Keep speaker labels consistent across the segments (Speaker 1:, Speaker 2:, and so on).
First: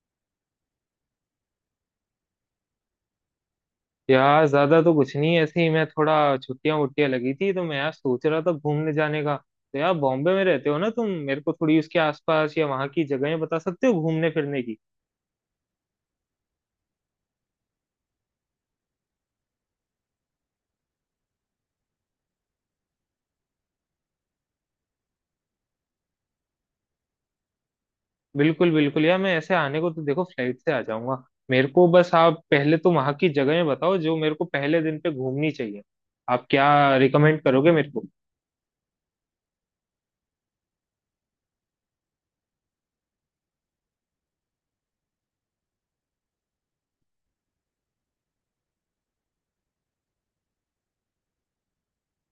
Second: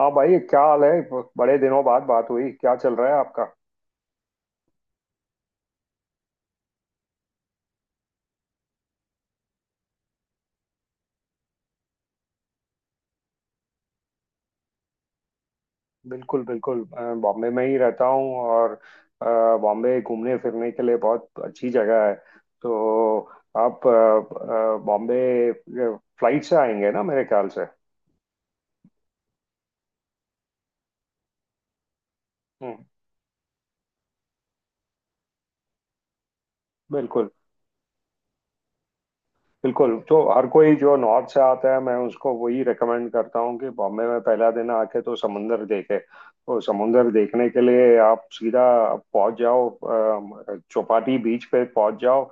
Speaker 1: हाँ भाई, क्या हाल है। बड़े दिनों बाद बात हुई। क्या चल रहा है आपका।
Speaker 2: यार ज्यादा तो कुछ नहीं, ऐसे ही। मैं थोड़ा छुट्टियां वुट्टियां लगी थी तो मैं यार सोच रहा था घूमने जाने का। तो यार, बॉम्बे में रहते हो ना तुम, मेरे को थोड़ी उसके आसपास या वहां की जगहें बता सकते हो घूमने फिरने की।
Speaker 1: बिल्कुल बिल्कुल, बॉम्बे में ही रहता हूँ। और अ, बॉम्बे घूमने फिरने के लिए बहुत अच्छी जगह है। तो आप बॉम्बे फ्लाइट से आएंगे ना मेरे ख्याल से।
Speaker 2: बिल्कुल बिल्कुल यार, मैं ऐसे आने को तो देखो फ्लाइट से आ जाऊंगा। मेरे को बस आप पहले
Speaker 1: हम्म।
Speaker 2: तो वहां की जगहें बताओ जो मेरे को पहले दिन पे घूमनी चाहिए। आप क्या
Speaker 1: बिल्कुल
Speaker 2: रिकमेंड करोगे मेरे को?
Speaker 1: बिल्कुल। तो हर कोई जो नॉर्थ से आता है, मैं उसको वही रेकमेंड करता हूँ कि बॉम्बे में पहला दिन आके तो समुंदर देखे। तो समुंदर देखने के लिए आप सीधा पहुंच जाओ, चौपाटी बीच पे पहुंच जाओ।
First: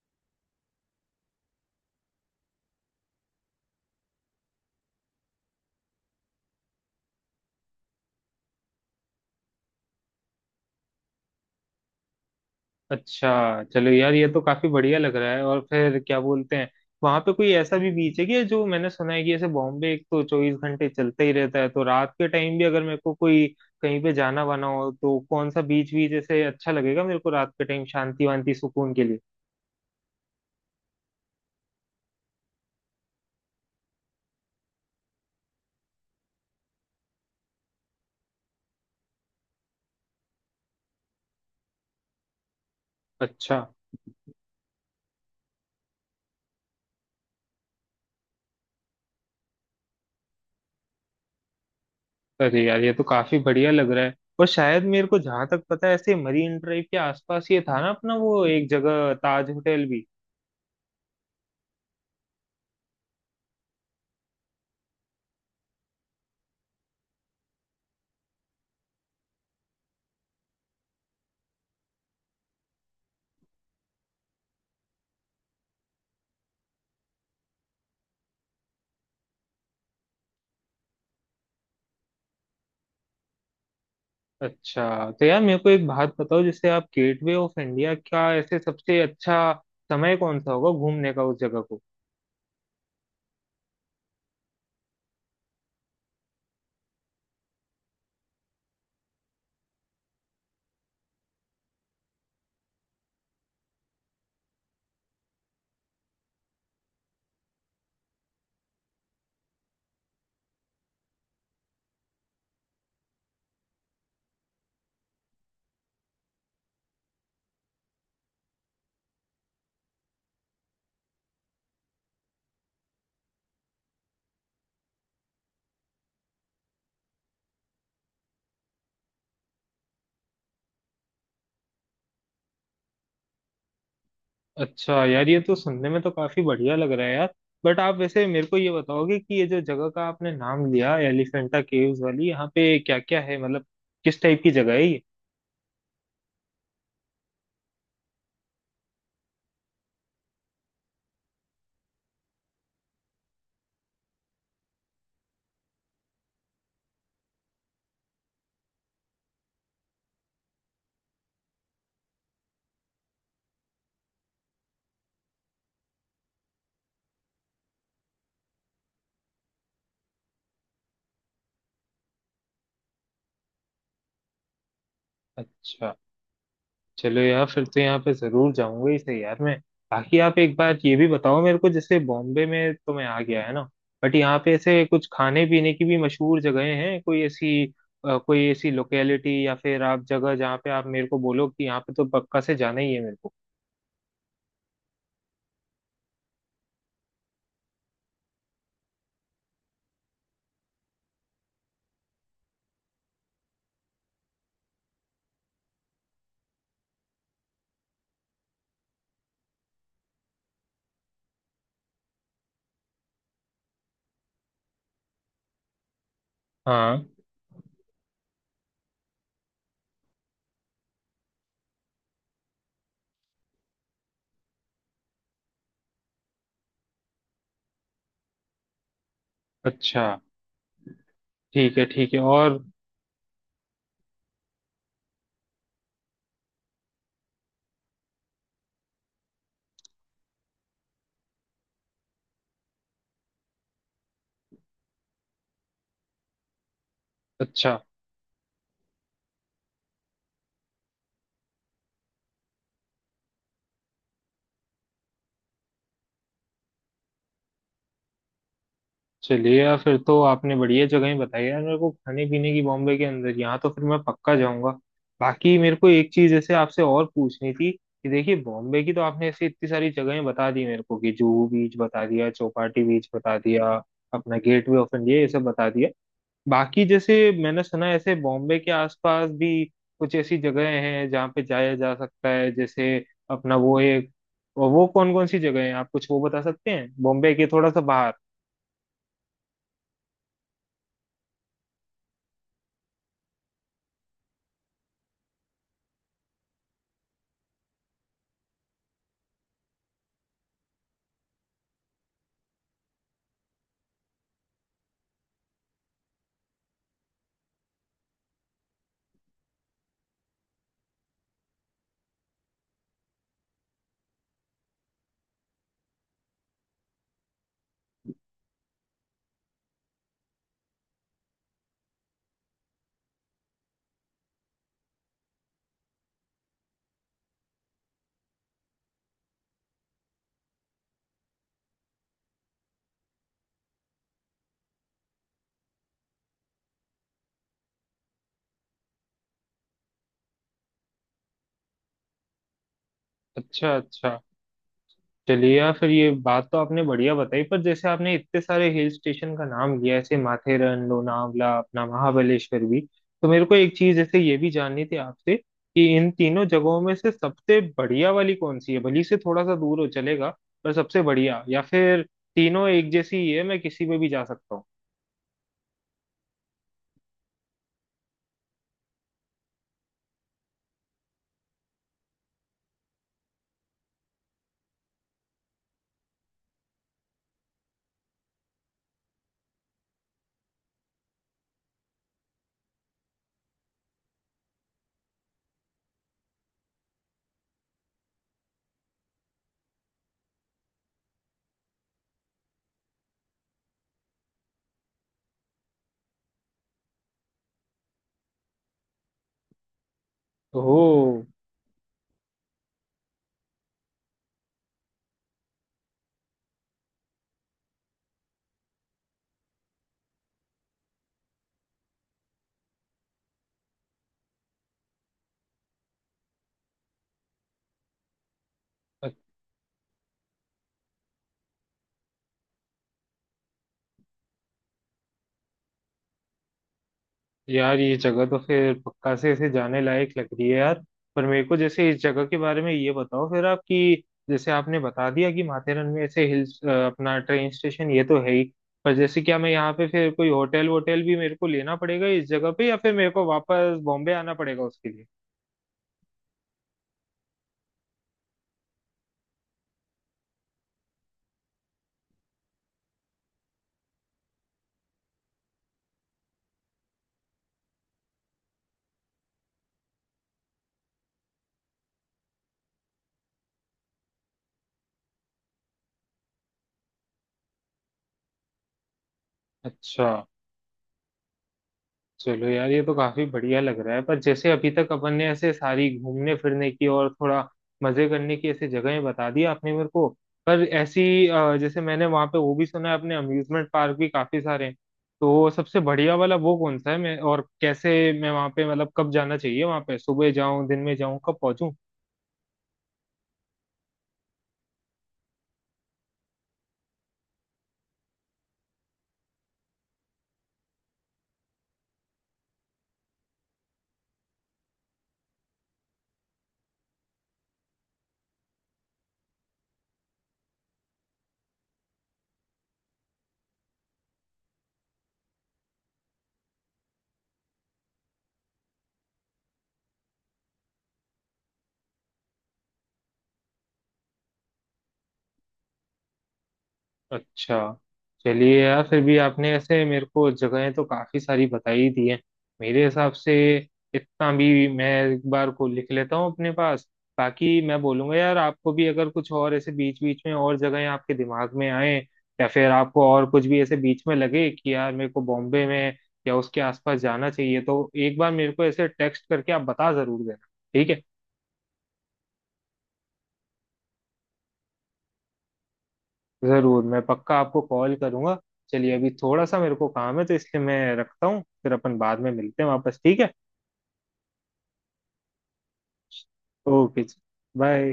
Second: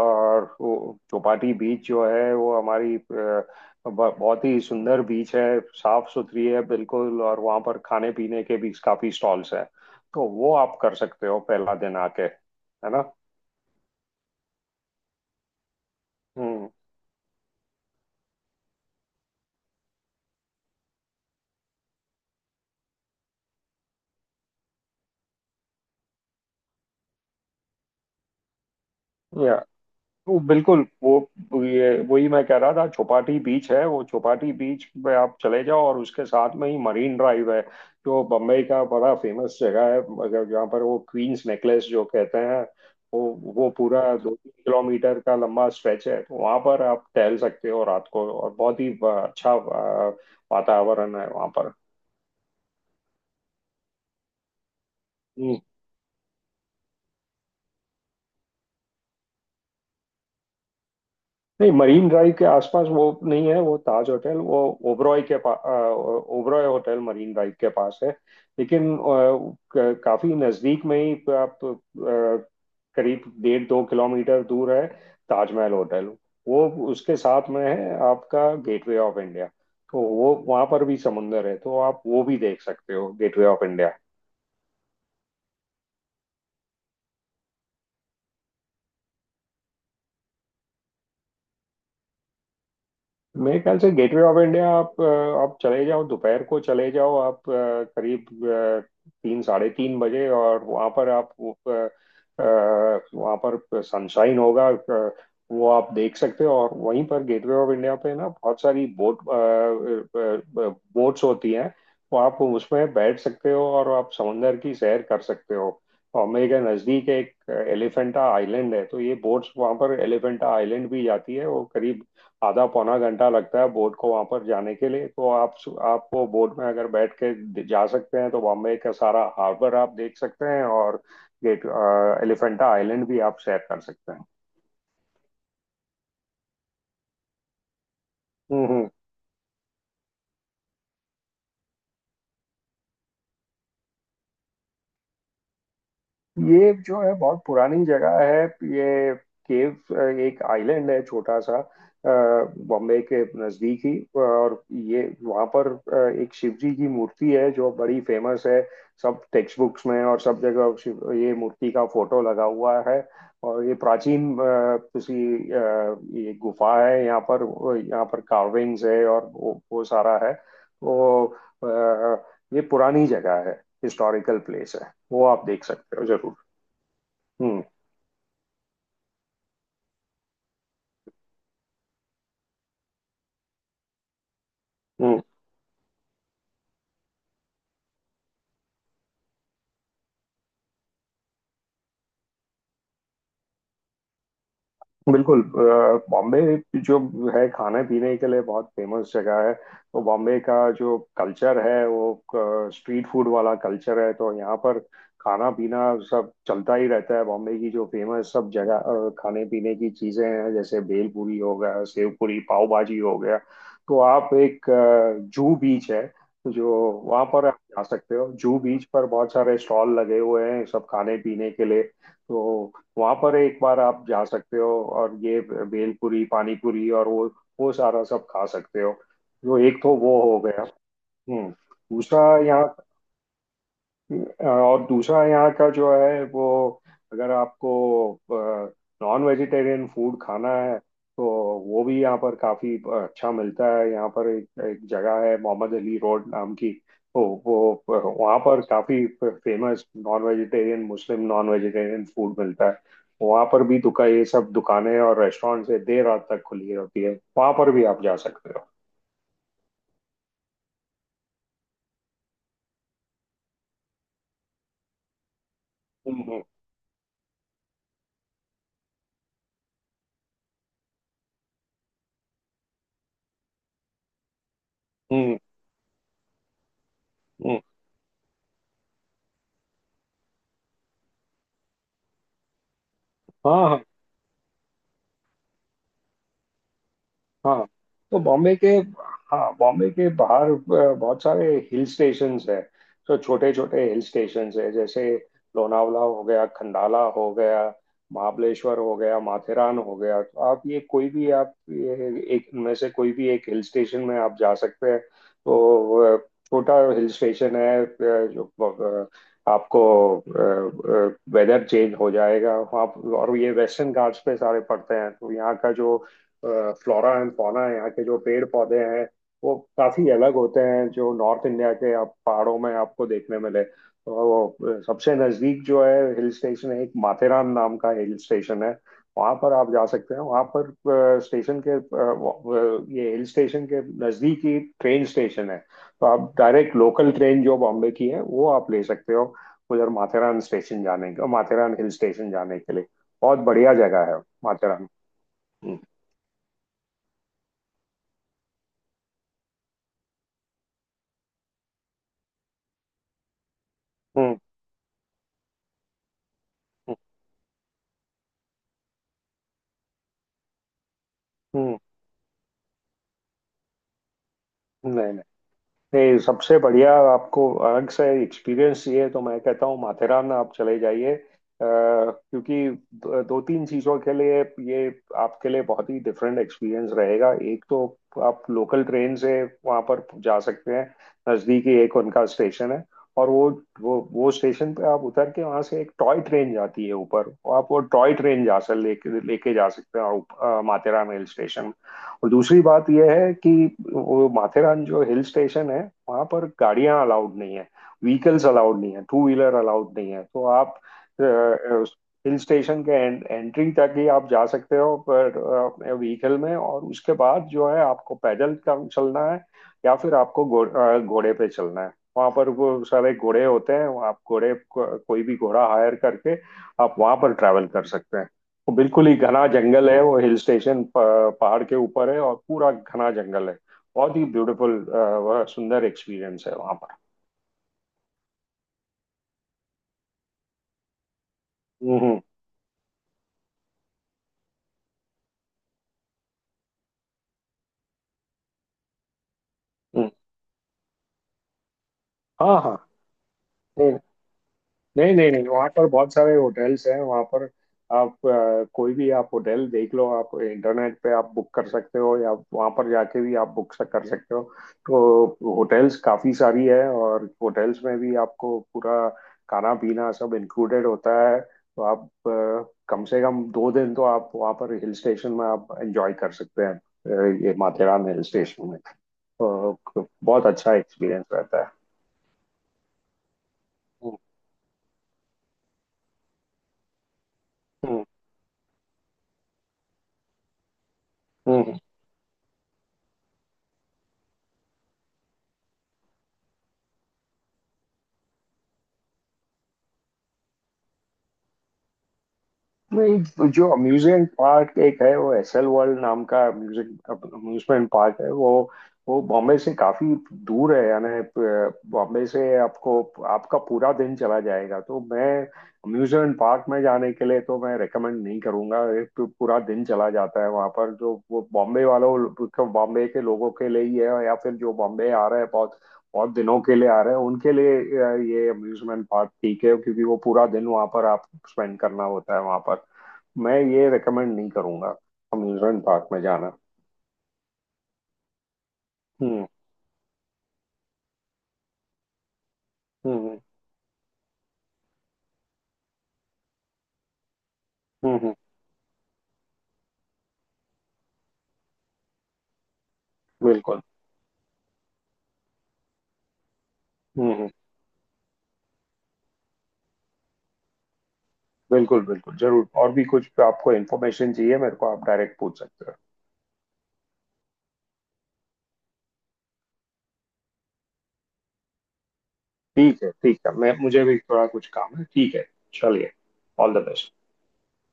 Speaker 1: और वो चौपाटी बीच जो है, वो हमारी बहुत ही सुंदर बीच है, साफ सुथरी है बिल्कुल। और वहाँ पर खाने पीने के भी काफी स्टॉल्स हैं। तो वो आप कर सकते हो पहला दिन आके, है ना।
Speaker 2: अच्छा, चलो यार, ये तो काफी बढ़िया लग रहा है। और फिर क्या बोलते
Speaker 1: हम्म।
Speaker 2: हैं, वहां पे कोई ऐसा भी बीच है कि जो मैंने सुना है कि ऐसे बॉम्बे एक तो 24 घंटे चलता ही रहता है, तो रात के टाइम भी अगर मेरे को कोई कहीं पे जाना वाना हो तो कौन सा बीच बीच ऐसे अच्छा लगेगा मेरे को रात के टाइम शांति वांति सुकून के लिए?
Speaker 1: वो बिल्कुल, वो ये वही मैं कह रहा था, चौपाटी बीच है। वो चौपाटी बीच पे आप चले जाओ और उसके साथ में ही मरीन ड्राइव है। जो बम्बई का बड़ा फेमस जगह है। अगर जहाँ पर वो क्वींस नेकलेस जो कहते हैं। वो
Speaker 2: अच्छा।
Speaker 1: वो पूरा 2-3 किलोमीटर का लंबा स्ट्रेच है। तो वहाँ पर आप टहल सकते हो रात को और बहुत ही अच्छा वातावरण है वहाँ पर।
Speaker 2: अरे यार, ये तो काफी बढ़िया लग रहा है। और शायद मेरे को जहां
Speaker 1: हम्म।
Speaker 2: तक पता है, ऐसे मरीन ड्राइव के आसपास ये था ना अपना वो एक जगह, ताज होटल भी।
Speaker 1: नहीं मरीन ड्राइव के आसपास वो नहीं है, वो ताज होटल। वो ओबरॉय के पास, ओबरॉय होटल मरीन ड्राइव के पास है। लेकिन काफी नजदीक में ही आप करीब 1.5-2 किलोमीटर दूर है ताजमहल होटल। वो उसके साथ में है आपका गेटवे ऑफ इंडिया। तो वो वहां पर भी समुंदर है, तो आप वो भी देख सकते हो, गेटवे ऑफ इंडिया।
Speaker 2: अच्छा तो यार, मेरे को एक बात बताओ, जैसे आप गेटवे ऑफ इंडिया क्या ऐसे सबसे अच्छा समय कौन सा होगा घूमने का उस जगह को?
Speaker 1: मेरे ख्याल से गेटवे ऑफ इंडिया आप आप चले जाओ, दोपहर को चले जाओ आप करीब तीन साढ़े तीन बजे। और वहाँ पर आप वहाँ पर सनशाइन होगा। वो आप देख सकते हो। और वहीं पर गेटवे ऑफ इंडिया पे ना बहुत सारी बोट्स होती हैं। तो आप उसमें बैठ सकते हो और आप समंदर की सैर कर सकते हो। और मेरे के नज़दीक एक एलिफेंटा आइलैंड है। तो ये बोट्स वहाँ पर एलिफेंटा आइलैंड भी जाती है। वो करीब आधा पौना घंटा लगता है बोट को वहां पर जाने के लिए। तो आप वो बोट में अगर बैठ के जा सकते हैं तो बॉम्बे का सारा हार्बर आप देख सकते हैं। और गेट एलिफेंटा आइलैंड भी आप सैर कर सकते हैं।
Speaker 2: अच्छा यार, ये तो सुनने में तो काफी बढ़िया लग रहा है यार। बट आप वैसे मेरे को
Speaker 1: हम्म,
Speaker 2: ये
Speaker 1: हम्म।
Speaker 2: बताओगे कि ये जो जगह का आपने नाम लिया, एलिफेंटा केव्स वाली, यहाँ पे क्या क्या है, मतलब किस टाइप की जगह है ये?
Speaker 1: ये जो है बहुत पुरानी जगह है। ये केव एक आइलैंड है, छोटा सा, बॉम्बे के नजदीक ही। और ये वहाँ पर एक शिव जी की मूर्ति है जो बड़ी फेमस है। सब टेक्स्ट बुक्स में और सब जगह शिव ये मूर्ति का फोटो लगा हुआ है। और ये प्राचीन अ, ये गुफा है यहाँ पर। यहाँ पर कार्विंग्स है और वो सारा है। तो अ, ये पुरानी जगह है, हिस्टोरिकल प्लेस है, वो आप देख
Speaker 2: अच्छा,
Speaker 1: सकते हो जरूर।
Speaker 2: चलो यार
Speaker 1: हम्म,
Speaker 2: फिर तो यहाँ पे जरूर जाऊंगा ही सही यार मैं। बाकी आप एक बार ये भी बताओ मेरे को, जैसे बॉम्बे में तो मैं आ गया है ना, बट यहाँ पे ऐसे कुछ
Speaker 1: हम्म।
Speaker 2: खाने पीने की भी मशहूर जगहें हैं कोई ऐसी? कोई ऐसी लोकेलिटी या फिर आप जगह, जहाँ पे आप मेरे को बोलो कि यहाँ पे तो पक्का से जाना ही है मेरे को।
Speaker 1: बिल्कुल। बॉम्बे जो है खाने पीने के लिए बहुत फेमस जगह है। तो बॉम्बे का जो कल्चर है वो स्ट्रीट फूड वाला कल्चर है। तो यहाँ पर खाना पीना सब चलता ही रहता है। बॉम्बे की जो फेमस सब जगह खाने पीने की चीज़ें हैं, जैसे भेल पूरी हो गया, सेव पूरी, पाव भाजी हो गया। तो आप एक जू बीच है जो,
Speaker 2: हाँ।
Speaker 1: वहाँ पर आप जा सकते हो। जू बीच पर बहुत सारे स्टॉल लगे हुए हैं, सब खाने पीने के लिए। तो वहां पर एक बार आप जा सकते हो। और ये भेलपुरी, पानीपुरी और वो सारा सब खा सकते हो। जो एक तो
Speaker 2: अच्छा।
Speaker 1: वो हो गया। हम्म।
Speaker 2: ठीक है ठीक है।
Speaker 1: दूसरा
Speaker 2: और?
Speaker 1: यहाँ और दूसरा यहाँ का जो है वो, अगर आपको नॉन वेजिटेरियन फूड खाना है, तो वो भी यहाँ पर काफी अच्छा मिलता है। यहाँ पर एक जगह है मोहम्मद अली रोड नाम की। तो वो
Speaker 2: अच्छा।
Speaker 1: वहाँ पर काफी famous non vegetarian, Muslim non vegetarian food मिलता है। वहाँ पर भी दुकान, ये सब दुकानें और रेस्टोरेंट से देर रात तक खुली रहती है। वहाँ पर भी आप जा सकते हो।
Speaker 2: चलिए यार, फिर तो आपने बढ़िया जगह बताई यार मेरे को खाने पीने की बॉम्बे के अंदर, यहाँ तो फिर मैं पक्का जाऊंगा। बाकी मेरे को एक
Speaker 1: हम्म,
Speaker 2: चीज
Speaker 1: हम्म।
Speaker 2: जैसे आपसे और पूछनी थी कि देखिए, बॉम्बे की तो आपने ऐसी इतनी सारी जगहें बता दी मेरे को कि जुहू बीच बता दिया, चौपाटी बीच बता दिया, अपना गेटवे ऑफ इंडिया ये
Speaker 1: हम्म,
Speaker 2: सब बता दिया। बाकी जैसे
Speaker 1: हम्म।
Speaker 2: मैंने सुना है ऐसे बॉम्बे के आसपास भी कुछ ऐसी जगहें हैं जहाँ पे जाया जा सकता है, जैसे अपना
Speaker 1: हाँ
Speaker 2: वो
Speaker 1: हाँ।
Speaker 2: एक। वो कौन कौन सी जगह है, आप कुछ वो बता सकते हैं, बॉम्बे के
Speaker 1: हाँ,
Speaker 2: थोड़ा सा बाहर?
Speaker 1: तो बॉम्बे के, हाँ, बॉम्बे के बाहर बहुत सारे हिल स्टेशंस हैं। तो छोटे छोटे हिल स्टेशंस हैं, जैसे लोनावला हो गया, खंडाला हो गया, महाबलेश्वर हो गया, माथेरान हो गया। तो आप ये कोई भी, आप ये एक इनमें से कोई भी एक हिल स्टेशन में आप जा सकते हैं। तो छोटा हिल स्टेशन है, जो अ, आपको वेदर चेंज हो जाएगा वहाँ। और ये वेस्टर्न घाट्स पे सारे पड़ते हैं। तो यहाँ का जो फ्लोरा एंड फौना है, यहाँ के जो पेड़ पौधे हैं, वो काफी अलग होते हैं जो नॉर्थ इंडिया के आप पहाड़ों में आपको देखने मिले। तो वो सबसे नजदीक जो है हिल स्टेशन है, एक माथेरान नाम का हिल स्टेशन है। वहां पर आप जा सकते हैं। वहां पर स्टेशन के ये हिल स्टेशन के नजदीक ही ट्रेन स्टेशन है। तो आप डायरेक्ट लोकल ट्रेन जो बॉम्बे की है वो आप ले सकते हो, उधर माथेरान हिल स्टेशन जाने के लिए। बहुत
Speaker 2: अच्छा
Speaker 1: बढ़िया जगह
Speaker 2: अच्छा।
Speaker 1: है, माथेरान।
Speaker 2: चलिए यार,
Speaker 1: हम्म,
Speaker 2: फिर ये बात तो आपने बढ़िया बताई। पर जैसे आपने इतने सारे हिल स्टेशन का नाम लिया, ऐसे माथेरन, लोनावला, अपना महाबलेश्वर भी, तो मेरे को एक चीज जैसे ये भी जाननी थी आपसे कि इन तीनों जगहों में
Speaker 1: हम्म,
Speaker 2: से सबसे बढ़िया वाली कौन सी है? भली से थोड़ा सा दूर हो चलेगा, पर सबसे बढ़िया, या
Speaker 1: हम्म।
Speaker 2: फिर तीनों एक जैसी ही है, मैं किसी पे भी जा सकता हूँ?
Speaker 1: नहीं नहीं नहीं, सबसे बढ़िया, आपको अलग से एक्सपीरियंस चाहिए तो मैं कहता हूँ माथेरान आप चले जाइए, क्योंकि दो दो तीन चीज़ों के लिए ये आपके लिए बहुत ही डिफरेंट एक्सपीरियंस रहेगा। एक तो आप लोकल ट्रेन से वहाँ पर जा सकते हैं, नज़दीकी एक उनका स्टेशन है। और वो स्टेशन पे आप उतर के वहाँ से एक टॉय ट्रेन जाती है ऊपर। और आप वो टॉय ट्रेन जा सक लेके लेके जा सकते हैं आप, माथेरान हिल स्टेशन। और दूसरी बात यह है कि वो माथेरान जो हिल स्टेशन है, वहां पर गाड़ियां अलाउड नहीं है, व्हीकल्स अलाउड नहीं है, टू व्हीलर अलाउड नहीं है। तो आप
Speaker 2: ओह।
Speaker 1: हिल स्टेशन के एंट्री तक ही आप जा सकते हो पर व्हीकल में। और उसके बाद जो है आपको पैदल चलना है, या फिर आपको घोड़े पे चलना है। वहां पर वो सारे घोड़े होते हैं। आप कोई भी घोड़ा हायर करके आप वहां पर ट्रैवल कर सकते हैं। वो बिल्कुल ही घना जंगल है। वो हिल स्टेशन पहाड़ के ऊपर है और पूरा घना जंगल है। बहुत ही ब्यूटीफुल, वह सुंदर एक्सपीरियंस है वहां पर।
Speaker 2: यार ये जगह तो फिर पक्का से इसे जाने लायक लग रही है यार। पर मेरे को जैसे
Speaker 1: हम्म,
Speaker 2: इस
Speaker 1: हम्म।
Speaker 2: जगह के बारे में ये बताओ फिर आप कि जैसे आपने बता दिया कि माथेरन में ऐसे हिल्स, अपना ट्रेन स्टेशन ये तो है ही, पर जैसे क्या मैं यहाँ पे
Speaker 1: हम्म।
Speaker 2: फिर कोई होटल वोटल भी मेरे को लेना पड़ेगा इस जगह
Speaker 1: हाँ
Speaker 2: पे, या
Speaker 1: हाँ।
Speaker 2: फिर मेरे को वापस बॉम्बे आना पड़ेगा उसके लिए?
Speaker 1: नहीं नहीं नहीं, वहाँ पर बहुत सारे होटल्स हैं। वहाँ पर आप कोई भी आप होटल देख लो। आप इंटरनेट पे आप बुक कर सकते हो, या वहाँ पर जाके भी आप बुक कर सकते हो। तो होटल्स काफ़ी सारी है, और होटल्स में भी आपको पूरा खाना पीना सब इंक्लूडेड होता है। तो आप कम से कम 2 दिन तो आप वहाँ पर हिल स्टेशन में आप एंजॉय कर सकते हैं, ये माथेरान हिल स्टेशन में। तो
Speaker 2: अच्छा।
Speaker 1: बहुत अच्छा एक्सपीरियंस रहता है।
Speaker 2: चलो यार, ये तो काफी बढ़िया लग रहा है।
Speaker 1: हम्म,
Speaker 2: पर जैसे अभी तक अपन ने ऐसे सारी घूमने फिरने की और थोड़ा
Speaker 1: हम्म।
Speaker 2: मजे करने की ऐसे जगहें बता दी आपने मेरे को, पर ऐसी
Speaker 1: हम्म।
Speaker 2: जैसे मैंने वहां पे वो भी सुना है अपने अम्यूजमेंट पार्क भी काफी सारे हैं, तो सबसे बढ़िया वाला वो कौन सा है? मैं और कैसे, मैं वहां पे, मतलब कब जाना चाहिए वहां पे, सुबह जाऊं, दिन में जाऊं, कब पहुंचूं?
Speaker 1: नहीं, तो जो अम्यूजमेंट पार्क एक है वो एसएल वर्ल्ड नाम का म्यूजिक अम्यूजमेंट पार्क है। वो बॉम्बे से काफी दूर है। यानी बॉम्बे से आपको, आपका पूरा दिन चला जाएगा। तो मैं अम्यूजमेंट पार्क में जाने के लिए तो मैं रेकमेंड नहीं करूंगा। एक तो पूरा दिन चला जाता है वहां पर, जो वो बॉम्बे के लोगों के लिए ही है, या फिर जो बॉम्बे आ रहे हैं बहुत बहुत दिनों के लिए आ रहे हैं उनके लिए ये अम्यूजमेंट पार्क ठीक है, क्योंकि वो पूरा दिन वहां पर आप स्पेंड करना होता है वहां पर। मैं ये रेकमेंड नहीं करूंगा, अम्यूजमेंट पार्क में जाना।
Speaker 2: अच्छा। चलिए यार, फिर भी
Speaker 1: हम्म,
Speaker 2: आपने ऐसे मेरे को जगहें तो काफी सारी बताई ही दी हैं मेरे हिसाब
Speaker 1: हम्म।
Speaker 2: से।
Speaker 1: हम्म,
Speaker 2: इतना भी मैं एक बार को लिख लेता हूँ अपने पास, ताकि मैं बोलूंगा
Speaker 1: हम्म।
Speaker 2: यार आपको भी, अगर कुछ और ऐसे बीच बीच में और जगहें आपके दिमाग में आए या फिर आपको और कुछ भी ऐसे
Speaker 1: बिल्कुल।
Speaker 2: बीच में लगे कि यार मेरे को बॉम्बे में या उसके आसपास जाना
Speaker 1: हम्म, हम्म।
Speaker 2: चाहिए, तो एक बार मेरे को ऐसे टेक्स्ट करके आप बता जरूर देना। ठीक है?
Speaker 1: बिल्कुल बिल्कुल जरूर। और भी कुछ आपको इन्फॉर्मेशन चाहिए, मेरे को आप डायरेक्ट पूछ सकते हो।
Speaker 2: जरूर, मैं पक्का आपको कॉल करूंगा। चलिए अभी थोड़ा सा मेरे को काम है तो इसलिए मैं रखता हूँ, फिर अपन बाद में मिलते हैं वापस,
Speaker 1: ठीक है
Speaker 2: ठीक है?
Speaker 1: ठीक है। मैं मुझे भी थोड़ा कुछ काम है। ठीक है, चलिए। All the
Speaker 2: okay.
Speaker 1: Best.
Speaker 2: Bye.